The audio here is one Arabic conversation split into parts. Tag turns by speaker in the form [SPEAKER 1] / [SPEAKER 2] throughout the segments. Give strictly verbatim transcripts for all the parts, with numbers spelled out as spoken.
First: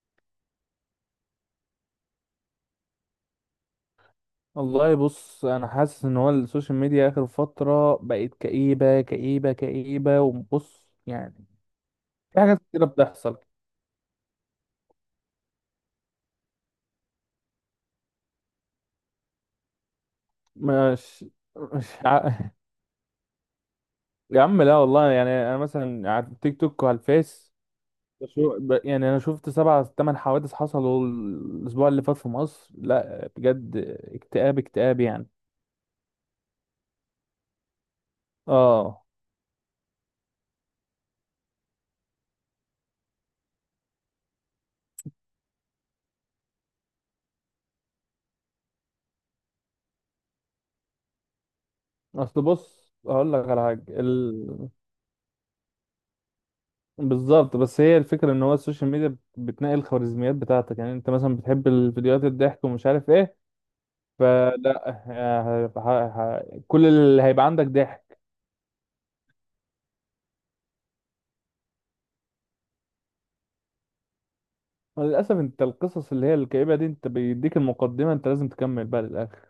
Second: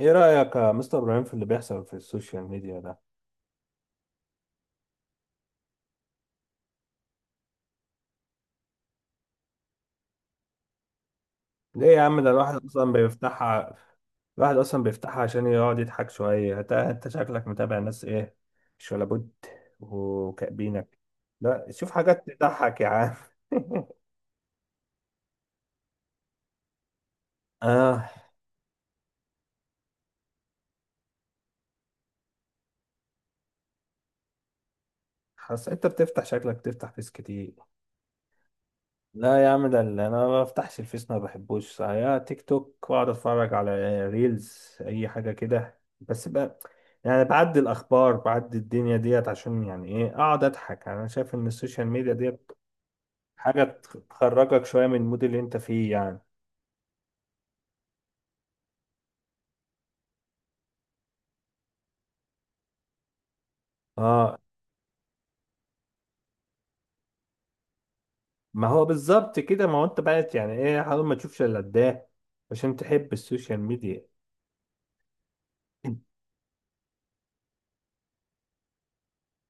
[SPEAKER 1] ايه رأيك يا مستر ابراهيم في اللي بيحصل في السوشيال ميديا ده؟
[SPEAKER 2] والله بص انا حاسس ان هو السوشيال ميديا اخر فتره بقت كئيبه كئيبه كئيبه، وبص يعني
[SPEAKER 1] ليه يا عم ده
[SPEAKER 2] في حاجات
[SPEAKER 1] الواحد
[SPEAKER 2] كتيره
[SPEAKER 1] اصلا
[SPEAKER 2] بتحصل.
[SPEAKER 1] بيفتحها. الواحد اصلا بيفتحها عشان يقعد يضحك شوية. انت انت شكلك متابع ناس ايه؟ مش ولا بد. وكأبينك.
[SPEAKER 2] مش
[SPEAKER 1] لا
[SPEAKER 2] مش
[SPEAKER 1] شوف
[SPEAKER 2] ع...
[SPEAKER 1] حاجات تضحك يا عم.
[SPEAKER 2] يا عم لا والله، يعني انا مثلا على التيك توك وعلى الفيس
[SPEAKER 1] اه،
[SPEAKER 2] بشو- ب... يعني انا شفت سبع ثمان حوادث حصلوا الاسبوع اللي فات في مصر. لا بجد اكتئاب اكتئاب يعني.
[SPEAKER 1] حاسس انت بتفتح، شكلك بتفتح فيس كتير.
[SPEAKER 2] اه
[SPEAKER 1] لا يا عم، ده اللي انا ما بفتحش الفيس، ما بحبوش، يا تيك توك واقعد اتفرج على ريلز اي حاجه كده بس بقى. يعني بعدي الاخبار، بعدي الدنيا ديت عشان، يعني ايه، اقعد اضحك. يعني انا شايف ان السوشيال ميديا
[SPEAKER 2] اصل
[SPEAKER 1] ديت
[SPEAKER 2] بص هقول لك على
[SPEAKER 1] حاجه
[SPEAKER 2] حاجه.
[SPEAKER 1] تخ- تخرجك شويه من المود اللي انت فيه يعني.
[SPEAKER 2] بالظبط، بس هي الفكرة ان هو السوشيال ميديا بتنقل الخوارزميات بتاعتك، يعني انت مثلا بتحب الفيديوهات الضحك ومش عارف ايه،
[SPEAKER 1] اه،
[SPEAKER 2] فلا ه- ه- ه- كل اللي هيبقى عندك ضحك.
[SPEAKER 1] ما هو بالظبط كده. ما هو انت بقيت، يعني ايه، حاول ما تشوفش الا ده عشان تحب السوشيال ميديا.
[SPEAKER 2] للأسف انت القصص اللي هي الكئيبة دي، انت بيديك المقدمة، انت لازم تكمل بقى للآخر.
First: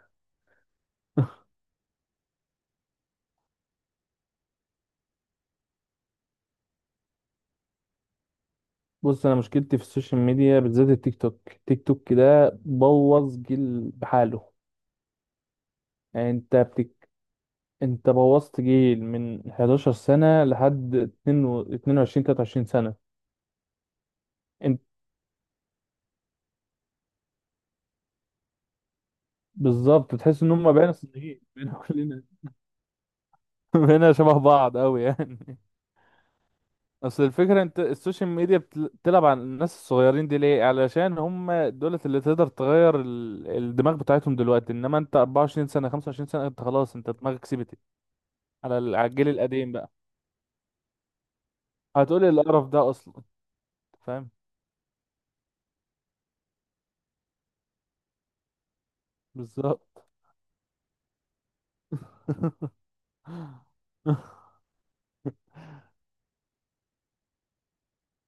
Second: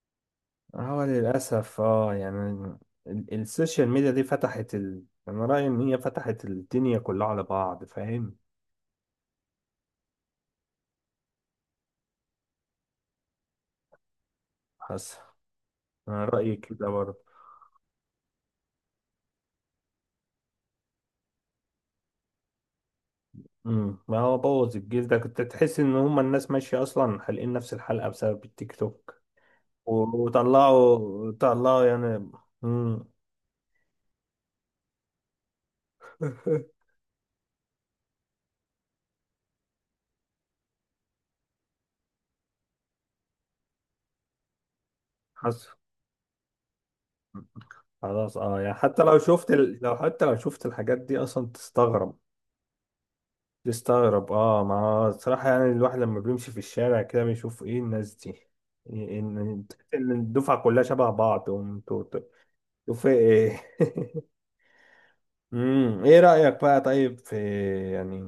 [SPEAKER 1] هو للأسف اه يعني، ال- السوشيال ميديا دي فتحت ال... أنا رأيي إن هي فتحت الدنيا كلها على بعض، فاهم.
[SPEAKER 2] بص انا مشكلتي في السوشيال ميديا بالذات التيك توك، التيك توك كده بوظ جيل بحاله.
[SPEAKER 1] حاسس. أنا
[SPEAKER 2] يعني
[SPEAKER 1] رأيي
[SPEAKER 2] انت
[SPEAKER 1] كده
[SPEAKER 2] بتك...
[SPEAKER 1] برضه.
[SPEAKER 2] انت بوظت جيل من 11 سنة لحد اتنين وعشرين تلاتة وعشرين تلاتة وعشرين سنة.
[SPEAKER 1] امم، ما هو بوظ الجيل ده. كنت تحس إن هما الناس ماشية أصلا حالقين نفس الحلقة بسبب التيك توك.
[SPEAKER 2] بالظبط،
[SPEAKER 1] و-
[SPEAKER 2] تحس ان هم بقينا
[SPEAKER 1] وطلعوا
[SPEAKER 2] صينيين، بقينا
[SPEAKER 1] طلعوا
[SPEAKER 2] كلنا
[SPEAKER 1] يعني. امم.
[SPEAKER 2] بقينا شبه بعض قوي يعني. اصل الفكره، انت السوشيال ميديا بتل- بتلعب على الناس الصغيرين دي ليه؟ علشان هم دولت اللي تقدر تغير ال- الدماغ بتاعتهم دلوقتي، انما انت
[SPEAKER 1] حاسس.
[SPEAKER 2] اربعة وعشرين سنة سنه خمسة وعشرون سنة سنه انت خلاص، انت دماغك سيبت.
[SPEAKER 1] خلاص اه، يعني
[SPEAKER 2] على ال-
[SPEAKER 1] حتى
[SPEAKER 2] على
[SPEAKER 1] لو
[SPEAKER 2] الجيل
[SPEAKER 1] شفت
[SPEAKER 2] القديم
[SPEAKER 1] ال...
[SPEAKER 2] بقى
[SPEAKER 1] لو حتى لو شفت الحاجات دي أصلا تستغرب.
[SPEAKER 2] هتقولي القرف ده اصلا. فاهم
[SPEAKER 1] تستغرب اه. ما الصراحة يعني الواحد لما بيمشي في الشارع كده بيشوف ايه الناس دي. إيه- ان تحس
[SPEAKER 2] بالظبط.
[SPEAKER 1] ان الدفعة كلها شبه بعض وانتوا في ايه. امم، ايه رأيك بقى، طيب، في، يعني،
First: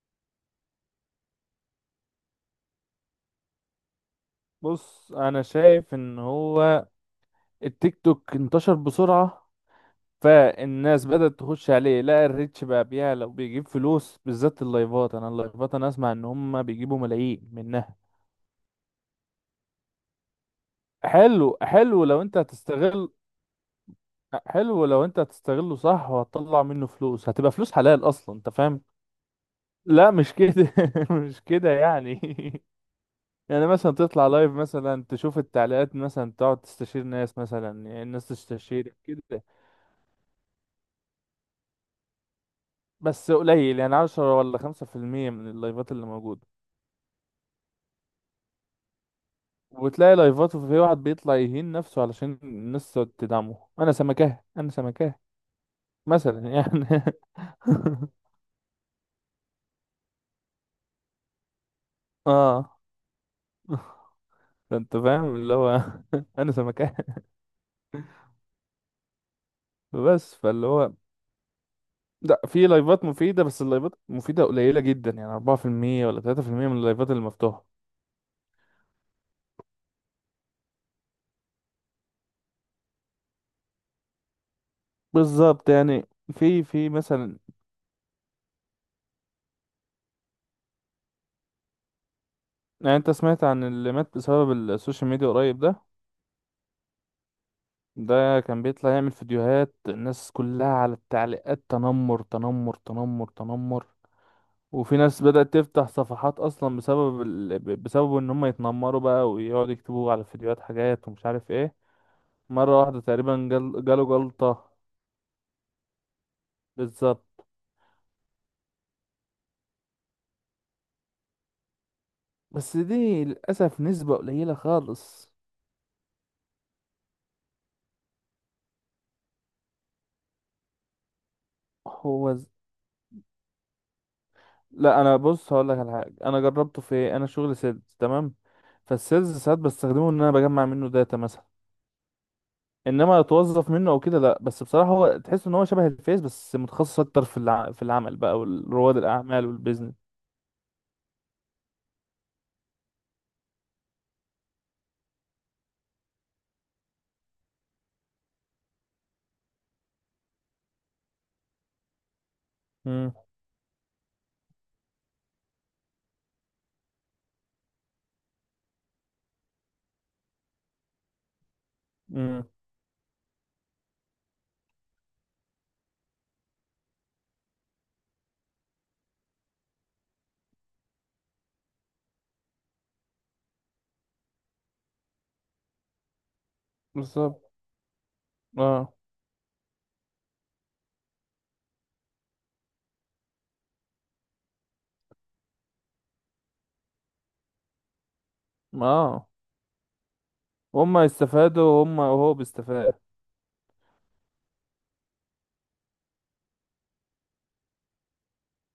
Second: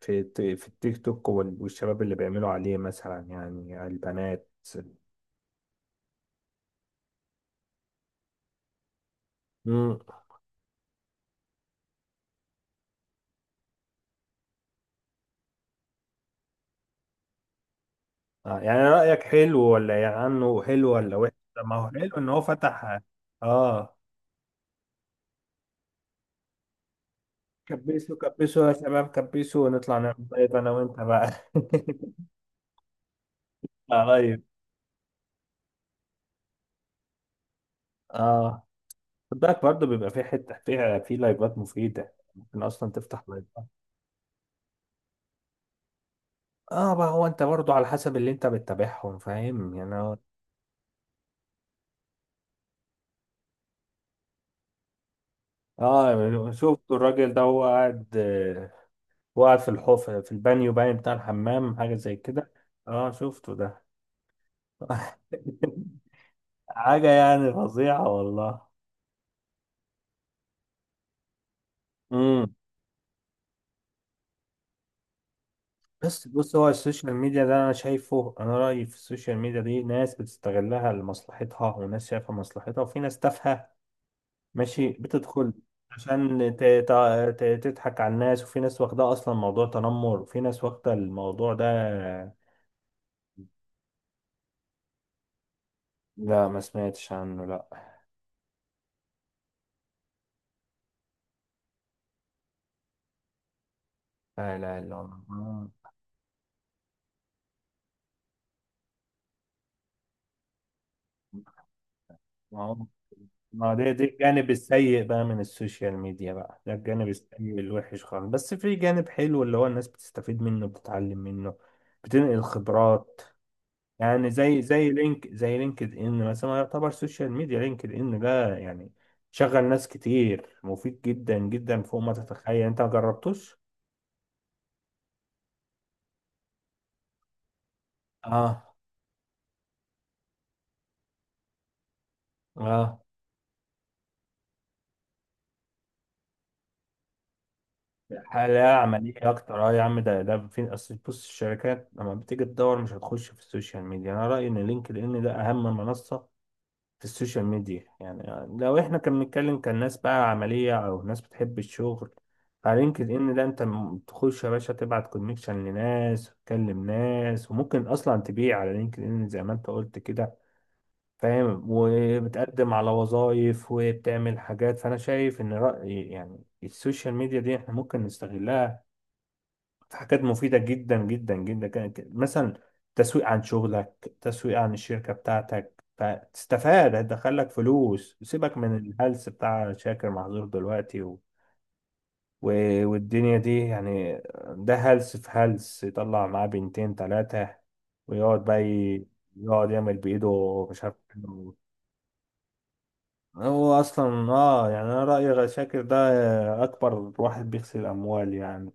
[SPEAKER 1] في الت- في التيك توك وال- والشباب اللي بيعملوا عليه مثلا، يعني البنات.
[SPEAKER 2] بص انا شايف ان هو التيك توك انتشر بسرعه،
[SPEAKER 1] امم.
[SPEAKER 2] فالناس بدأت تخش عليه، لقى الريتش بقى بيعلى وبيجيب فلوس، بالذات اللايفات. انا اللايفات انا اسمع ان هم بيجيبوا ملايين منها.
[SPEAKER 1] آه، يعني رأيك حلو، ولا يعني عنه حلو ولا وحش؟
[SPEAKER 2] حلو
[SPEAKER 1] طب ما هو
[SPEAKER 2] حلو
[SPEAKER 1] حلو
[SPEAKER 2] لو
[SPEAKER 1] ان
[SPEAKER 2] انت
[SPEAKER 1] هو فتح.
[SPEAKER 2] هتستغل،
[SPEAKER 1] اه.
[SPEAKER 2] حلو لو انت هتستغله صح، وهتطلع منه فلوس هتبقى فلوس حلال
[SPEAKER 1] كبسوا،
[SPEAKER 2] اصلا انت
[SPEAKER 1] كبسوا يا
[SPEAKER 2] فاهم.
[SPEAKER 1] شباب، كبسوا ونطلع
[SPEAKER 2] لا
[SPEAKER 1] نعمل
[SPEAKER 2] مش
[SPEAKER 1] دايت انا
[SPEAKER 2] كده
[SPEAKER 1] وانت بقى.
[SPEAKER 2] مش كده يعني يعني مثلا تطلع
[SPEAKER 1] لايف.
[SPEAKER 2] لايف، مثلا تشوف التعليقات، مثلا تقعد تستشير ناس، مثلا يعني الناس
[SPEAKER 1] اه.
[SPEAKER 2] تستشير
[SPEAKER 1] خد
[SPEAKER 2] كده.
[SPEAKER 1] بالك برضه، بيبقى في حته، في في لايفات مفيده، ممكن اصلا تفتح
[SPEAKER 2] بس
[SPEAKER 1] لايف.
[SPEAKER 2] قليل، يعني عشرة ولا خمسة في المية من اللايفات اللي موجودة.
[SPEAKER 1] اه، ما هو انت برضه على حسب اللي انت بتتابعهم، فاهم يعني،
[SPEAKER 2] وتلاقي
[SPEAKER 1] هو-
[SPEAKER 2] لايفات وفي واحد بيطلع يهين نفسه علشان الناس تقعد تدعمه، انا سمكاه انا سمكاه مثلا
[SPEAKER 1] اه
[SPEAKER 2] يعني.
[SPEAKER 1] شفت الراجل ده هو قاعد، آه، هو قاعد في الحوف، في البانيو، باين بتاع الحمام، حاجه زي كده.
[SPEAKER 2] اه
[SPEAKER 1] اه شفته ده.
[SPEAKER 2] فانت فاهم اللي هو انا سمكاه.
[SPEAKER 1] حاجه يعني فظيعه والله.
[SPEAKER 2] بس فاللي هو لا،
[SPEAKER 1] امم.
[SPEAKER 2] في لايفات مفيدة، بس اللايفات مفيدة قليلة جدا يعني اربعة في المية ولا
[SPEAKER 1] بس بص، هو
[SPEAKER 2] تلاتة في المية من اللايفات
[SPEAKER 1] السوشيال
[SPEAKER 2] اللي
[SPEAKER 1] ميديا ده
[SPEAKER 2] مفتوحة.
[SPEAKER 1] انا شايفه، انا رايي في السوشيال ميديا دي ناس بتستغلها لمصلحتها، وناس شايفه مصلحتها، وفي ناس تافهه. ماشي، بتدخل
[SPEAKER 2] بالظبط يعني،
[SPEAKER 1] عشان
[SPEAKER 2] في
[SPEAKER 1] ت-
[SPEAKER 2] في
[SPEAKER 1] ت-
[SPEAKER 2] مثلا،
[SPEAKER 1] ت- تضحك على الناس. وفي ناس واخدة أصلا موضوع تنمر، وفي ناس واخدة الموضوع ده.
[SPEAKER 2] يعني انت سمعت عن اللي مات بسبب السوشيال ميديا قريب ده؟
[SPEAKER 1] لا ما سمعتش عنه، لا.
[SPEAKER 2] ده كان بيطلع يعمل فيديوهات الناس كلها على التعليقات تنمر تنمر تنمر تنمر،
[SPEAKER 1] لا إله
[SPEAKER 2] وفي
[SPEAKER 1] إلا
[SPEAKER 2] ناس
[SPEAKER 1] الله.
[SPEAKER 2] بدأت
[SPEAKER 1] ما،
[SPEAKER 2] تفتح صفحات اصلا بسبب ال... ب- بسبب ان هم يتنمروا بقى، ويقعدوا يكتبوا على الفيديوهات حاجات ومش عارف ايه.
[SPEAKER 1] ما هو،
[SPEAKER 2] مرة واحدة تقريبا
[SPEAKER 1] ما
[SPEAKER 2] جال...
[SPEAKER 1] ده ده
[SPEAKER 2] جاله
[SPEAKER 1] الجانب
[SPEAKER 2] جلطة.
[SPEAKER 1] السيء بقى من السوشيال ميديا بقى. ده الجانب
[SPEAKER 2] بالظبط،
[SPEAKER 1] السيء الوحش خالص. بس في جانب حلو اللي هو الناس بتستفيد منه، بتتعلم منه، بتنقل
[SPEAKER 2] بس
[SPEAKER 1] خبرات.
[SPEAKER 2] دي للأسف نسبة
[SPEAKER 1] يعني
[SPEAKER 2] قليلة
[SPEAKER 1] زي زي لينك،
[SPEAKER 2] خالص.
[SPEAKER 1] زي لينكد ان مثلا، يعتبر سوشيال ميديا. لينكد ان ده يعني شغل ناس كتير، مفيد جدا جدا فوق ما
[SPEAKER 2] هو ز-
[SPEAKER 1] تتخيل. انت ما جربتوش؟
[SPEAKER 2] لا انا بص هقول لك على حاجة، انا جربته في ايه، انا شغل سيلز تمام،
[SPEAKER 1] اه.
[SPEAKER 2] فالسيلز ساعات بستخدمه ان انا بجمع منه داتا مثلا،
[SPEAKER 1] اه.
[SPEAKER 2] انما اتوظف منه او كده لا. بس بصراحة هو تحس ان هو شبه الفيس، بس متخصص اكتر في الع... في العمل بقى
[SPEAKER 1] حالة
[SPEAKER 2] والرواد
[SPEAKER 1] عملية
[SPEAKER 2] الاعمال
[SPEAKER 1] أكتر أه يا
[SPEAKER 2] والبيزنس.
[SPEAKER 1] عم. ده ده في أصل، بص، الشركات لما بتيجي تدور مش هتخش في السوشيال ميديا. أنا رأيي إن لينكد إن ده أهم منصة في السوشيال ميديا يعني. لو احنا كنا بنتكلم كان ناس بقى عملية او ناس بتحب الشغل. على لينكد ان ده انت، م- تخش يا باشا، تبعت كونكشن لناس، تكلم ناس، وممكن اصلا تبيع على لينكد ان زي ما انت قلت كده، فاهم.
[SPEAKER 2] امم
[SPEAKER 1] وبتقدم على وظائف، وبتعمل حاجات. فانا شايف ان رأي يعني السوشيال ميديا دي احنا ممكن نستغلها حاجات مفيدة جدا جدا جدا جدا جداً. مثلا تسويق عن شغلك، تسويق عن الشركة بتاعتك، فتستفاد،
[SPEAKER 2] بالظبط.
[SPEAKER 1] هتدخلك فلوس. سيبك من
[SPEAKER 2] اه
[SPEAKER 1] الهلس بتاع شاكر، محظور دلوقتي. و... و... والدنيا دي يعني. ده هلس في هلس، يطلع معاه بنتين تلاتة ويقعد بقى ي...
[SPEAKER 2] اه
[SPEAKER 1] يقعد يعمل بإيده، مش عارف
[SPEAKER 2] هما يستفادوا،
[SPEAKER 1] إنه-
[SPEAKER 2] وهم وهو بيستفاد.
[SPEAKER 1] هو أصلا. آه يعني، أنا رأيي شاكر ده أكبر واحد بيغسل أموال يعني،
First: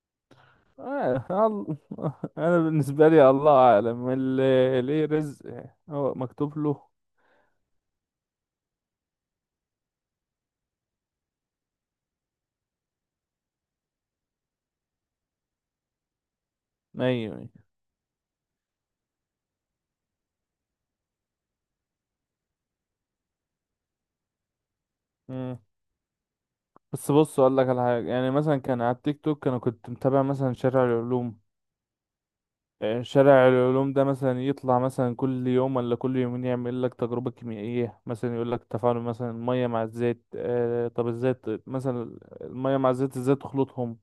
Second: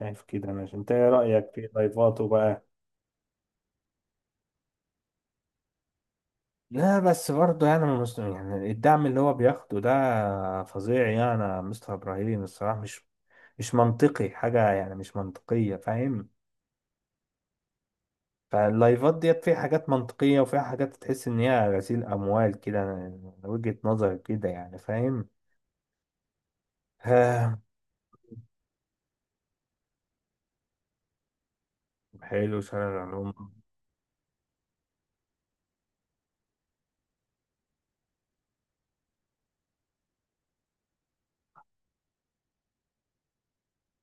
[SPEAKER 1] شايف كده أنا. أنت إيه
[SPEAKER 2] آه.
[SPEAKER 1] رأيك في
[SPEAKER 2] الله.
[SPEAKER 1] ضيفاته
[SPEAKER 2] انا
[SPEAKER 1] بقى؟
[SPEAKER 2] بالنسبه لي الله اعلم، اللي ليه رزق هو مكتوب له.
[SPEAKER 1] لا بس برضه يعني، من مست... يعني الدعم اللي هو بياخده ده فظيع يعني، يا مستر ابراهيم الصراحه، مش مش منطقي حاجه، يعني مش منطقيه، فاهم.
[SPEAKER 2] ايوه أيوة.
[SPEAKER 1] فاللايفات ديت فيها حاجات منطقيه، وفيها حاجات تحس ان هي غسيل اموال كده، من وجهه نظري كده يعني، فاهم.
[SPEAKER 2] مم. بس بص اقول
[SPEAKER 1] آه،
[SPEAKER 2] لك على حاجه، يعني مثلا كان على التيك توك انا كنت متابع مثلا شارع العلوم.
[SPEAKER 1] حلو شارع
[SPEAKER 2] آه،
[SPEAKER 1] العلوم.
[SPEAKER 2] شارع العلوم ده مثلا يطلع مثلا كل يوم ولا كل يومين يعمل لك تجربه كيميائيه، مثلا يقول لك تفاعل مثلا الميه مع الزيت. آه، طب الزيت مثلا الميه مع الزيت ازاي تخلطهم؟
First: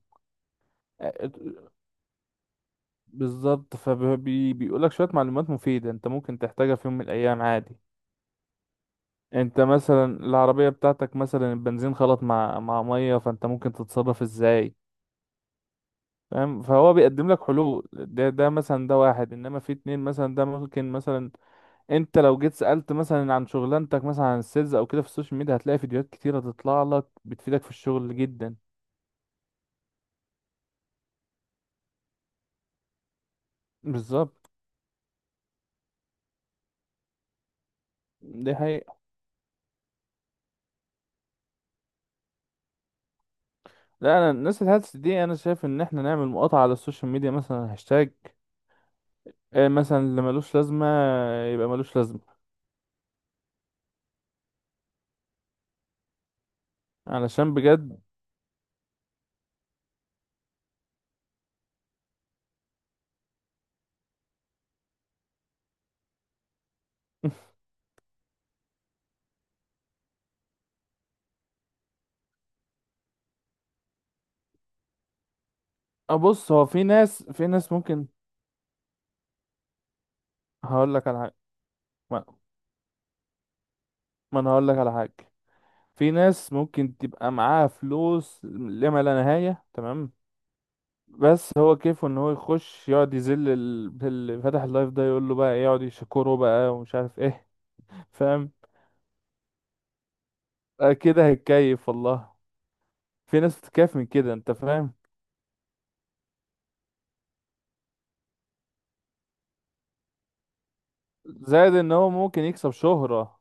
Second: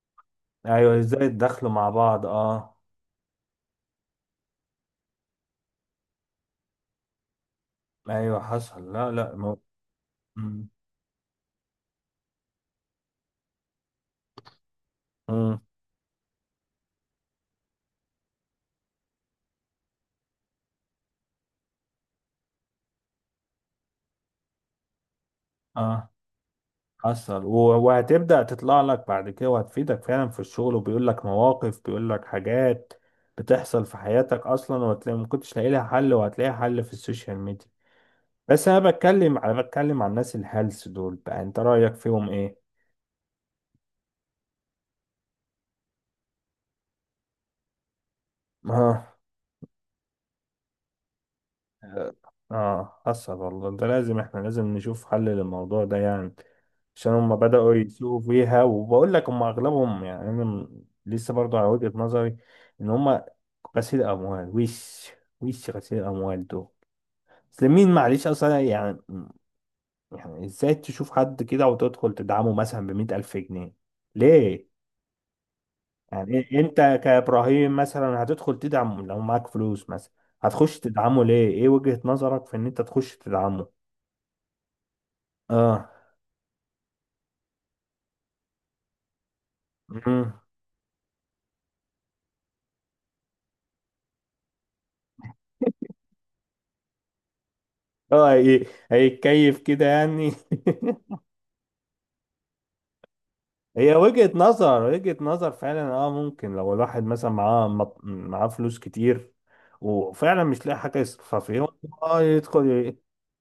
[SPEAKER 1] ايوه، ازاي
[SPEAKER 2] آه،
[SPEAKER 1] الدخل مع بعض؟ اه.
[SPEAKER 2] بالظبط، فبيقول لك شوية معلومات مفيدة انت ممكن تحتاجها في يوم من الأيام عادي.
[SPEAKER 1] ايوه حصل، لا لا،
[SPEAKER 2] انت
[SPEAKER 1] مو...
[SPEAKER 2] مثلا
[SPEAKER 1] مم.
[SPEAKER 2] العربية بتاعتك مثلا البنزين خلط مع مع مية، فانت ممكن تتصرف ازاي؟
[SPEAKER 1] مم.
[SPEAKER 2] فاهم، فهو بيقدم لك حلول. ده ده مثلا، ده واحد، انما في اتنين مثلا ده ممكن مثلا انت لو جيت سألت مثلا عن شغلانتك مثلا عن السيلز او كده في السوشيال ميديا، هتلاقي فيديوهات
[SPEAKER 1] اه
[SPEAKER 2] كتيرة تطلع لك
[SPEAKER 1] حصل.
[SPEAKER 2] بتفيدك في
[SPEAKER 1] و-
[SPEAKER 2] الشغل
[SPEAKER 1] وهتبدأ
[SPEAKER 2] جدا.
[SPEAKER 1] تطلع لك بعد كده وهتفيدك فعلا في الشغل، وبيقول لك مواقف، بيقول لك حاجات بتحصل في حياتك
[SPEAKER 2] بالظبط،
[SPEAKER 1] أصلا، وهتلاقي ما كنتش لاقي لها حل، وهتلاقي حل في السوشيال ميديا.
[SPEAKER 2] دي
[SPEAKER 1] بس أنا
[SPEAKER 2] حقيقة.
[SPEAKER 1] بتكلم، أنا بتكلم عن الناس الهلس دول بقى، أنت رأيك فيهم إيه؟
[SPEAKER 2] لا انا الناس الهلس دي، انا شايف ان احنا نعمل مقاطعة على السوشيال ميديا مثلا، هاشتاج
[SPEAKER 1] اه.
[SPEAKER 2] آه، مثلا اللي ملوش لازمة يبقى ملوش لازمة،
[SPEAKER 1] اه حصل والله. ده لازم، احنا لازم نشوف حل للموضوع ده يعني. عشان هم
[SPEAKER 2] علشان
[SPEAKER 1] بدأوا
[SPEAKER 2] بجد.
[SPEAKER 1] يسوقوا فيها. وبقول لك هم اغلبهم يعني، انا م- لسه برضو على وجهة نظري ان هم غسيل اموال. وش، وش غسيل الاموال دول. اصل مين، معلش اصلا يعني، يعني ازاي تشوف حد كده وتدخل تدعمه مثلا بمئة الف جنيه؟ ليه؟ يعني
[SPEAKER 2] أبص
[SPEAKER 1] إيه-
[SPEAKER 2] هو
[SPEAKER 1] انت
[SPEAKER 2] في ناس، في ناس
[SPEAKER 1] كابراهيم
[SPEAKER 2] ممكن
[SPEAKER 1] مثلا هتدخل تدعمه لو معاك فلوس مثلا؟ هتخش
[SPEAKER 2] هقول لك على
[SPEAKER 1] تدعمه
[SPEAKER 2] حاجة.
[SPEAKER 1] ليه، ايه وجهة
[SPEAKER 2] ما,
[SPEAKER 1] نظرك في ان انت تخش تدعمه؟
[SPEAKER 2] ما أنا هقول لك على حاجة.
[SPEAKER 1] اه.
[SPEAKER 2] في ناس ممكن تبقى معاها فلوس لما لا نهاية، تمام،
[SPEAKER 1] مم.
[SPEAKER 2] بس هو كيفه ان هو يخش يقعد يذل ال- اللي فاتح اللايف ده، يقول له بقى إيه، يقعد يشكره بقى ومش عارف ايه.
[SPEAKER 1] اه
[SPEAKER 2] فاهم؟
[SPEAKER 1] هي- هيتكيف كده يعني.
[SPEAKER 2] آه، كده هيتكيف والله، في ناس
[SPEAKER 1] هي
[SPEAKER 2] بتتكيف من
[SPEAKER 1] وجهة
[SPEAKER 2] كده انت
[SPEAKER 1] نظر،
[SPEAKER 2] فاهم.
[SPEAKER 1] وجهة نظر فعلا اه. ممكن لو الواحد مثلا معاه مط- معاه فلوس كتير وفعلا مش لاقي حاجة يصرفها فيه.
[SPEAKER 2] زائد ان هو
[SPEAKER 1] اه
[SPEAKER 2] ممكن
[SPEAKER 1] يدخل
[SPEAKER 2] يكسب
[SPEAKER 1] ي-
[SPEAKER 2] شهرة.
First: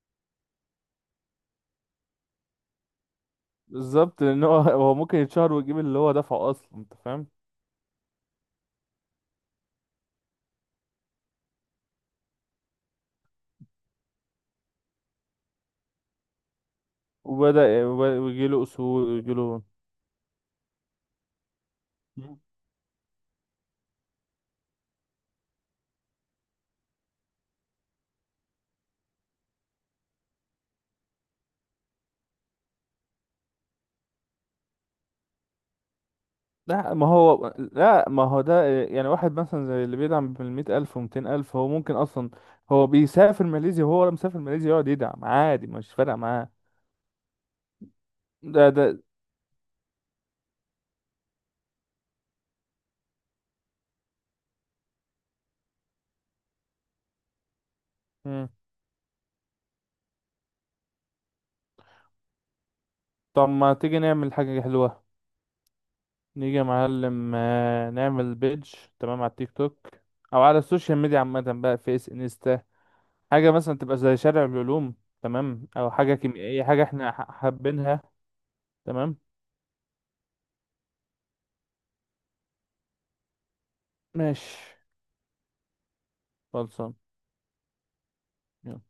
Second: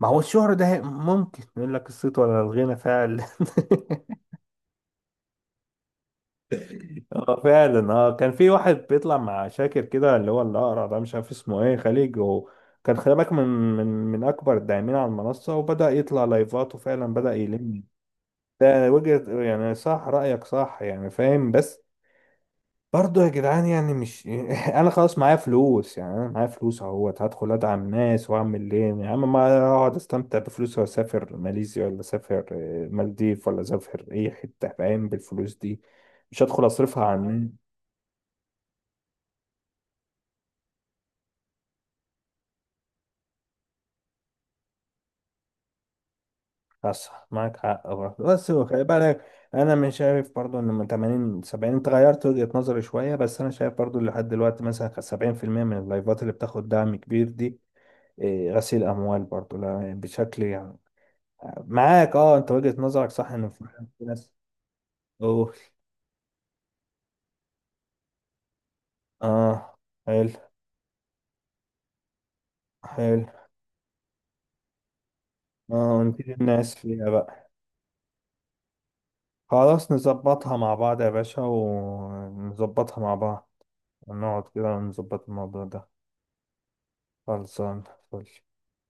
[SPEAKER 1] ما هو الشهرة ده، ممكن يقول لك الصيت ولا الغنى فعلا.
[SPEAKER 2] بالظبط، لان هو هو ممكن يتشهر ويجيب اللي هو دفعه اصلا انت فاهم.
[SPEAKER 1] اه فعلا. اه كان في واحد بيطلع مع شاكر كده، اللي هو الأقرع ده، مش عارف اسمه ايه، خليج، وكان خلي بالك من، من من أكبر الداعمين على المنصة، وبدأ يطلع لايفات وفعلا بدأ يلم.
[SPEAKER 2] وبدأ ويجي له
[SPEAKER 1] ده
[SPEAKER 2] اصول ويجي
[SPEAKER 1] وجهة،
[SPEAKER 2] له.
[SPEAKER 1] يعني صح، رأيك صح يعني، فاهم. بس
[SPEAKER 2] مم.
[SPEAKER 1] برضه يا جدعان يعني، مش انا خلاص معايا فلوس يعني، انا معايا فلوس اهوت، هدخل ادعم ناس واعمل ايه يا عم؟ ما اقعد استمتع بفلوسي واسافر ماليزيا، ولا اسافر، آه، مالديف، ولا اسافر اي حتة فاهم بالفلوس دي. مش هدخل
[SPEAKER 2] لا
[SPEAKER 1] اصرفها
[SPEAKER 2] ما
[SPEAKER 1] على الناس.
[SPEAKER 2] هو لا ما هو ده يعني واحد مثلا زي اللي بيدعم بالمية ألف ومتين ألف، هو ممكن أصلا هو بيسافر ماليزيا، وهو ولا مسافر ماليزيا يقعد يدعم عادي مش فارقة معاه.
[SPEAKER 1] صح معاك حق برضه، بس هو
[SPEAKER 2] ده
[SPEAKER 1] خلي
[SPEAKER 2] ده
[SPEAKER 1] بالك، انا مش شايف برضه ان، من تمانين سبعين انت غيرت وجهة نظري شوية، بس انا شايف برضه لحد دلوقتي مثلا سبعين في المية من اللايفات اللي بتاخد دعم كبير دي
[SPEAKER 2] مم.
[SPEAKER 1] إيه، غسيل اموال برضو، لا يعني، بشكل يعني، معاك اه، انت وجهة نظرك صح
[SPEAKER 2] طب
[SPEAKER 1] ان في،
[SPEAKER 2] ما تيجي
[SPEAKER 1] في
[SPEAKER 2] نعمل
[SPEAKER 1] ناس.
[SPEAKER 2] حاجة حلوة،
[SPEAKER 1] اوه.
[SPEAKER 2] نيجي يا معلم آه، نعمل بيج تمام على التيك
[SPEAKER 1] اه.
[SPEAKER 2] توك،
[SPEAKER 1] حلو.
[SPEAKER 2] أو على السوشيال ميديا عامة بقى، فيس، انستا.
[SPEAKER 1] حلو.
[SPEAKER 2] حاجة مثلا تبقى زي شارع العلوم، تمام، أو
[SPEAKER 1] اه
[SPEAKER 2] حاجة
[SPEAKER 1] ونفيد
[SPEAKER 2] كيميائية،
[SPEAKER 1] الناس
[SPEAKER 2] حاجة
[SPEAKER 1] فيها
[SPEAKER 2] احنا ح-
[SPEAKER 1] بقى.
[SPEAKER 2] حابينها تمام،
[SPEAKER 1] خلاص نظبطها مع بعض يا باشا، ونظبطها مع بعض ونقعد
[SPEAKER 2] ماشي،
[SPEAKER 1] كده ونظبط الموضوع ده.
[SPEAKER 2] خلصان،
[SPEAKER 1] خلصان. فل.
[SPEAKER 2] يلا.